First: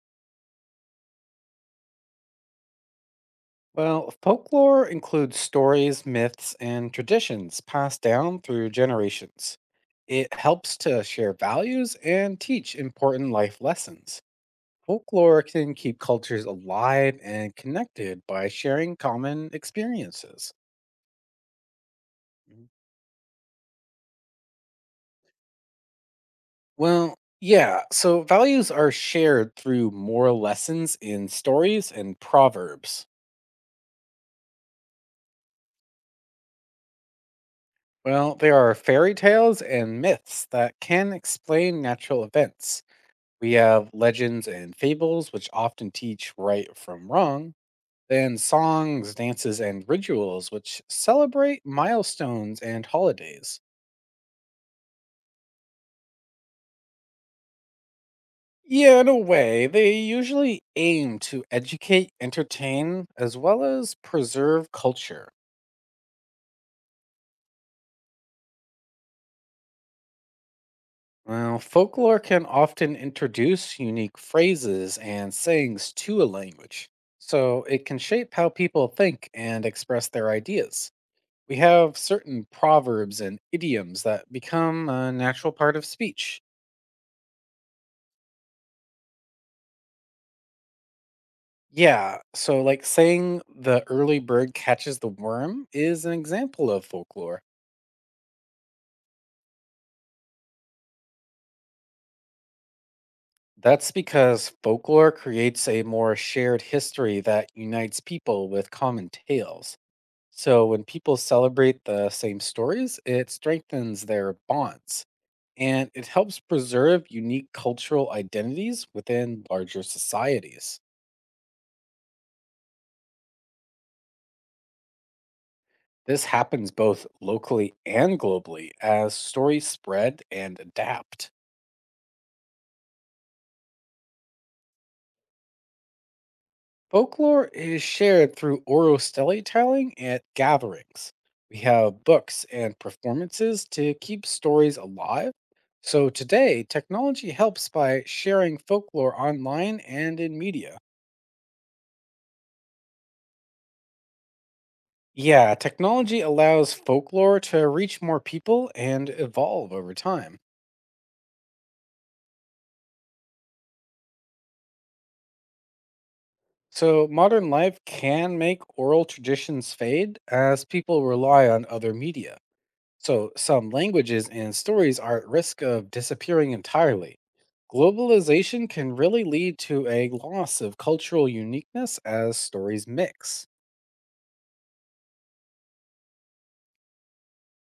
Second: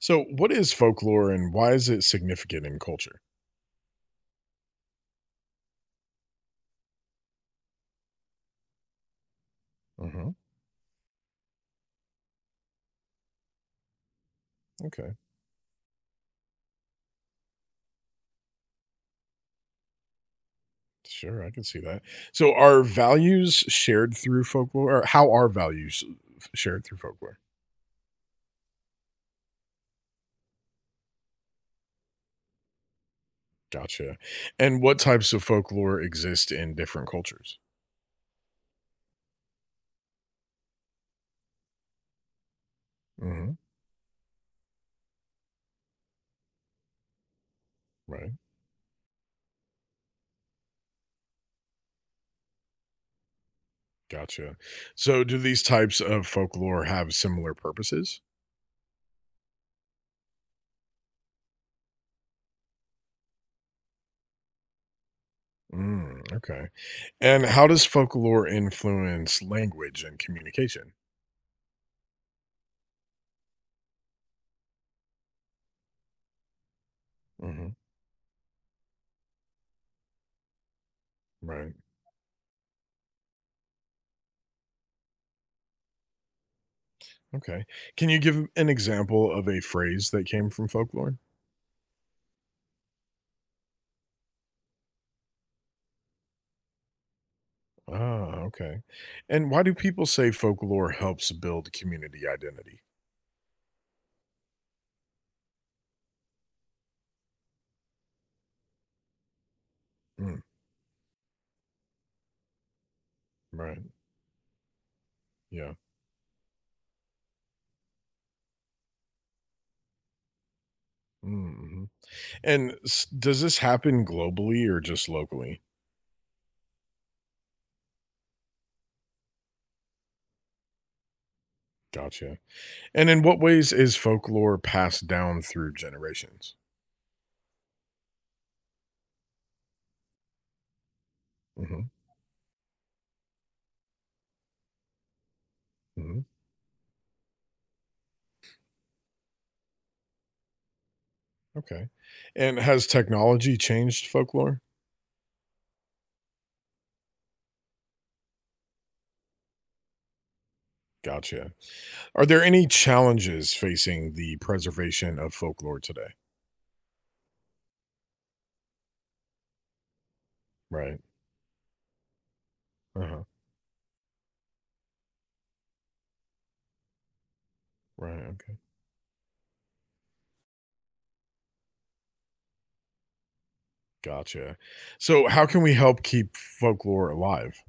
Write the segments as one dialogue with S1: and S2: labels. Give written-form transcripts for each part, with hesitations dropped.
S1: So, what is folklore and why is it significant in culture?
S2: Well, folklore includes stories, myths, and traditions passed down through generations. It
S1: Hmm.
S2: helps to share values and teach important life lessons.
S1: Okay,
S2: Folklore can keep cultures alive and connected by sharing common experiences.
S1: sure, I can see that. So,
S2: Mhm.
S1: are values shared through folklore? Or how are values shared through
S2: Well,
S1: folklore?
S2: yeah, so values are shared through moral lessons in stories and proverbs.
S1: Gotcha. And what types of folklore exist in different cultures?
S2: Well, there are fairy tales and myths that can explain natural events.
S1: Hmm.
S2: We have legends and fables, which often teach right from wrong,
S1: Right.
S2: then songs, dances, and rituals, which celebrate milestones and holidays.
S1: Gotcha. So, do these types of folklore have similar purposes?
S2: Yeah, in a way, they usually aim to educate, entertain, as well as preserve culture.
S1: Mm, okay. And how does folklore influence language and communication?
S2: Well, folklore can often introduce unique phrases and sayings to a language, so
S1: Hmm.
S2: it can shape how people think and express their ideas. We
S1: Right.
S2: have certain proverbs and idioms that become a natural part of speech.
S1: Okay. Can you give an example of a phrase that came from folklore?
S2: Yeah, so like saying the early bird catches the worm is an example of folklore.
S1: Ah, okay. And why do people say folklore helps build community identity?
S2: That's because folklore creates a more shared history that unites people with common tales.
S1: Mm,
S2: So when people celebrate the same stories, it
S1: right.
S2: strengthens their bonds,
S1: Yeah.
S2: and it helps preserve unique cultural identities within larger societies.
S1: Mm-hmm. And does this happen globally or just locally?
S2: This happens both locally and globally as stories spread and adapt.
S1: Gotcha. And in what ways is folklore passed down through generations?
S2: Folklore is shared through oral storytelling at gatherings. We
S1: Hmm.
S2: have books and performances to keep stories alive. So
S1: Hmm.
S2: today, technology helps by sharing folklore online and in media.
S1: Okay. And has technology changed folklore?
S2: Yeah, technology allows folklore to reach more people and evolve over time.
S1: Gotcha. Are there any challenges facing the preservation of folklore today?
S2: So, modern life can make oral traditions fade as
S1: Right.
S2: people rely on other media.
S1: Uh-huh.
S2: So, some languages and stories are at risk of disappearing entirely.
S1: Right. Okay.
S2: Globalization can really lead to a loss of cultural uniqueness as stories mix.
S1: Gotcha. So, how can we help keep folklore alive?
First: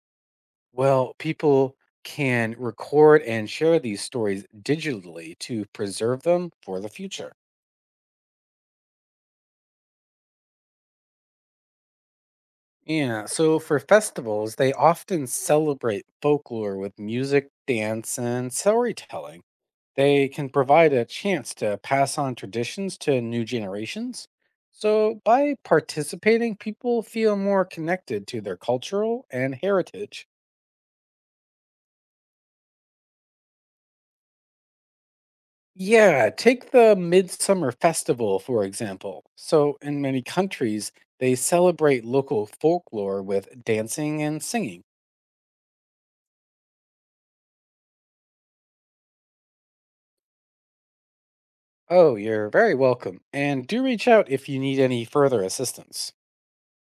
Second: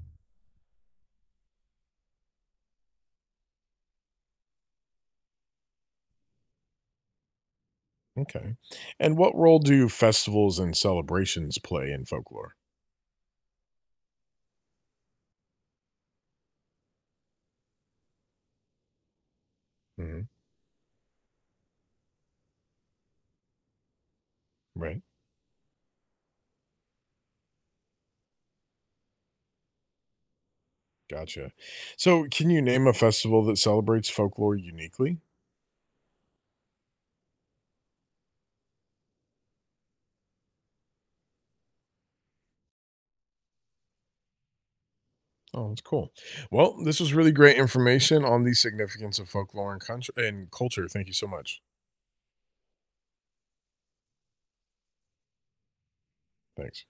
S2: Well, people can record and share these stories digitally to preserve them for the future.
S1: Okay. And what role do festivals and celebrations play in folklore?
S2: Yeah, so for festivals, they often celebrate folklore with music, dance, and storytelling.
S1: Hmm.
S2: They can provide a chance to pass on traditions to new generations.
S1: Right.
S2: So by participating, people feel more connected to their cultural and heritage.
S1: Gotcha. So, can you name a festival that celebrates folklore uniquely?
S2: Yeah, take the Midsummer Festival, for example. So in many countries, they celebrate local folklore with dancing and singing.
S1: Oh, that's cool. Well, this was really great information on the significance of folklore and, and culture. Thank you so much.
S2: Oh, you're very welcome. And do reach out if you need any further assistance.
S1: Thanks.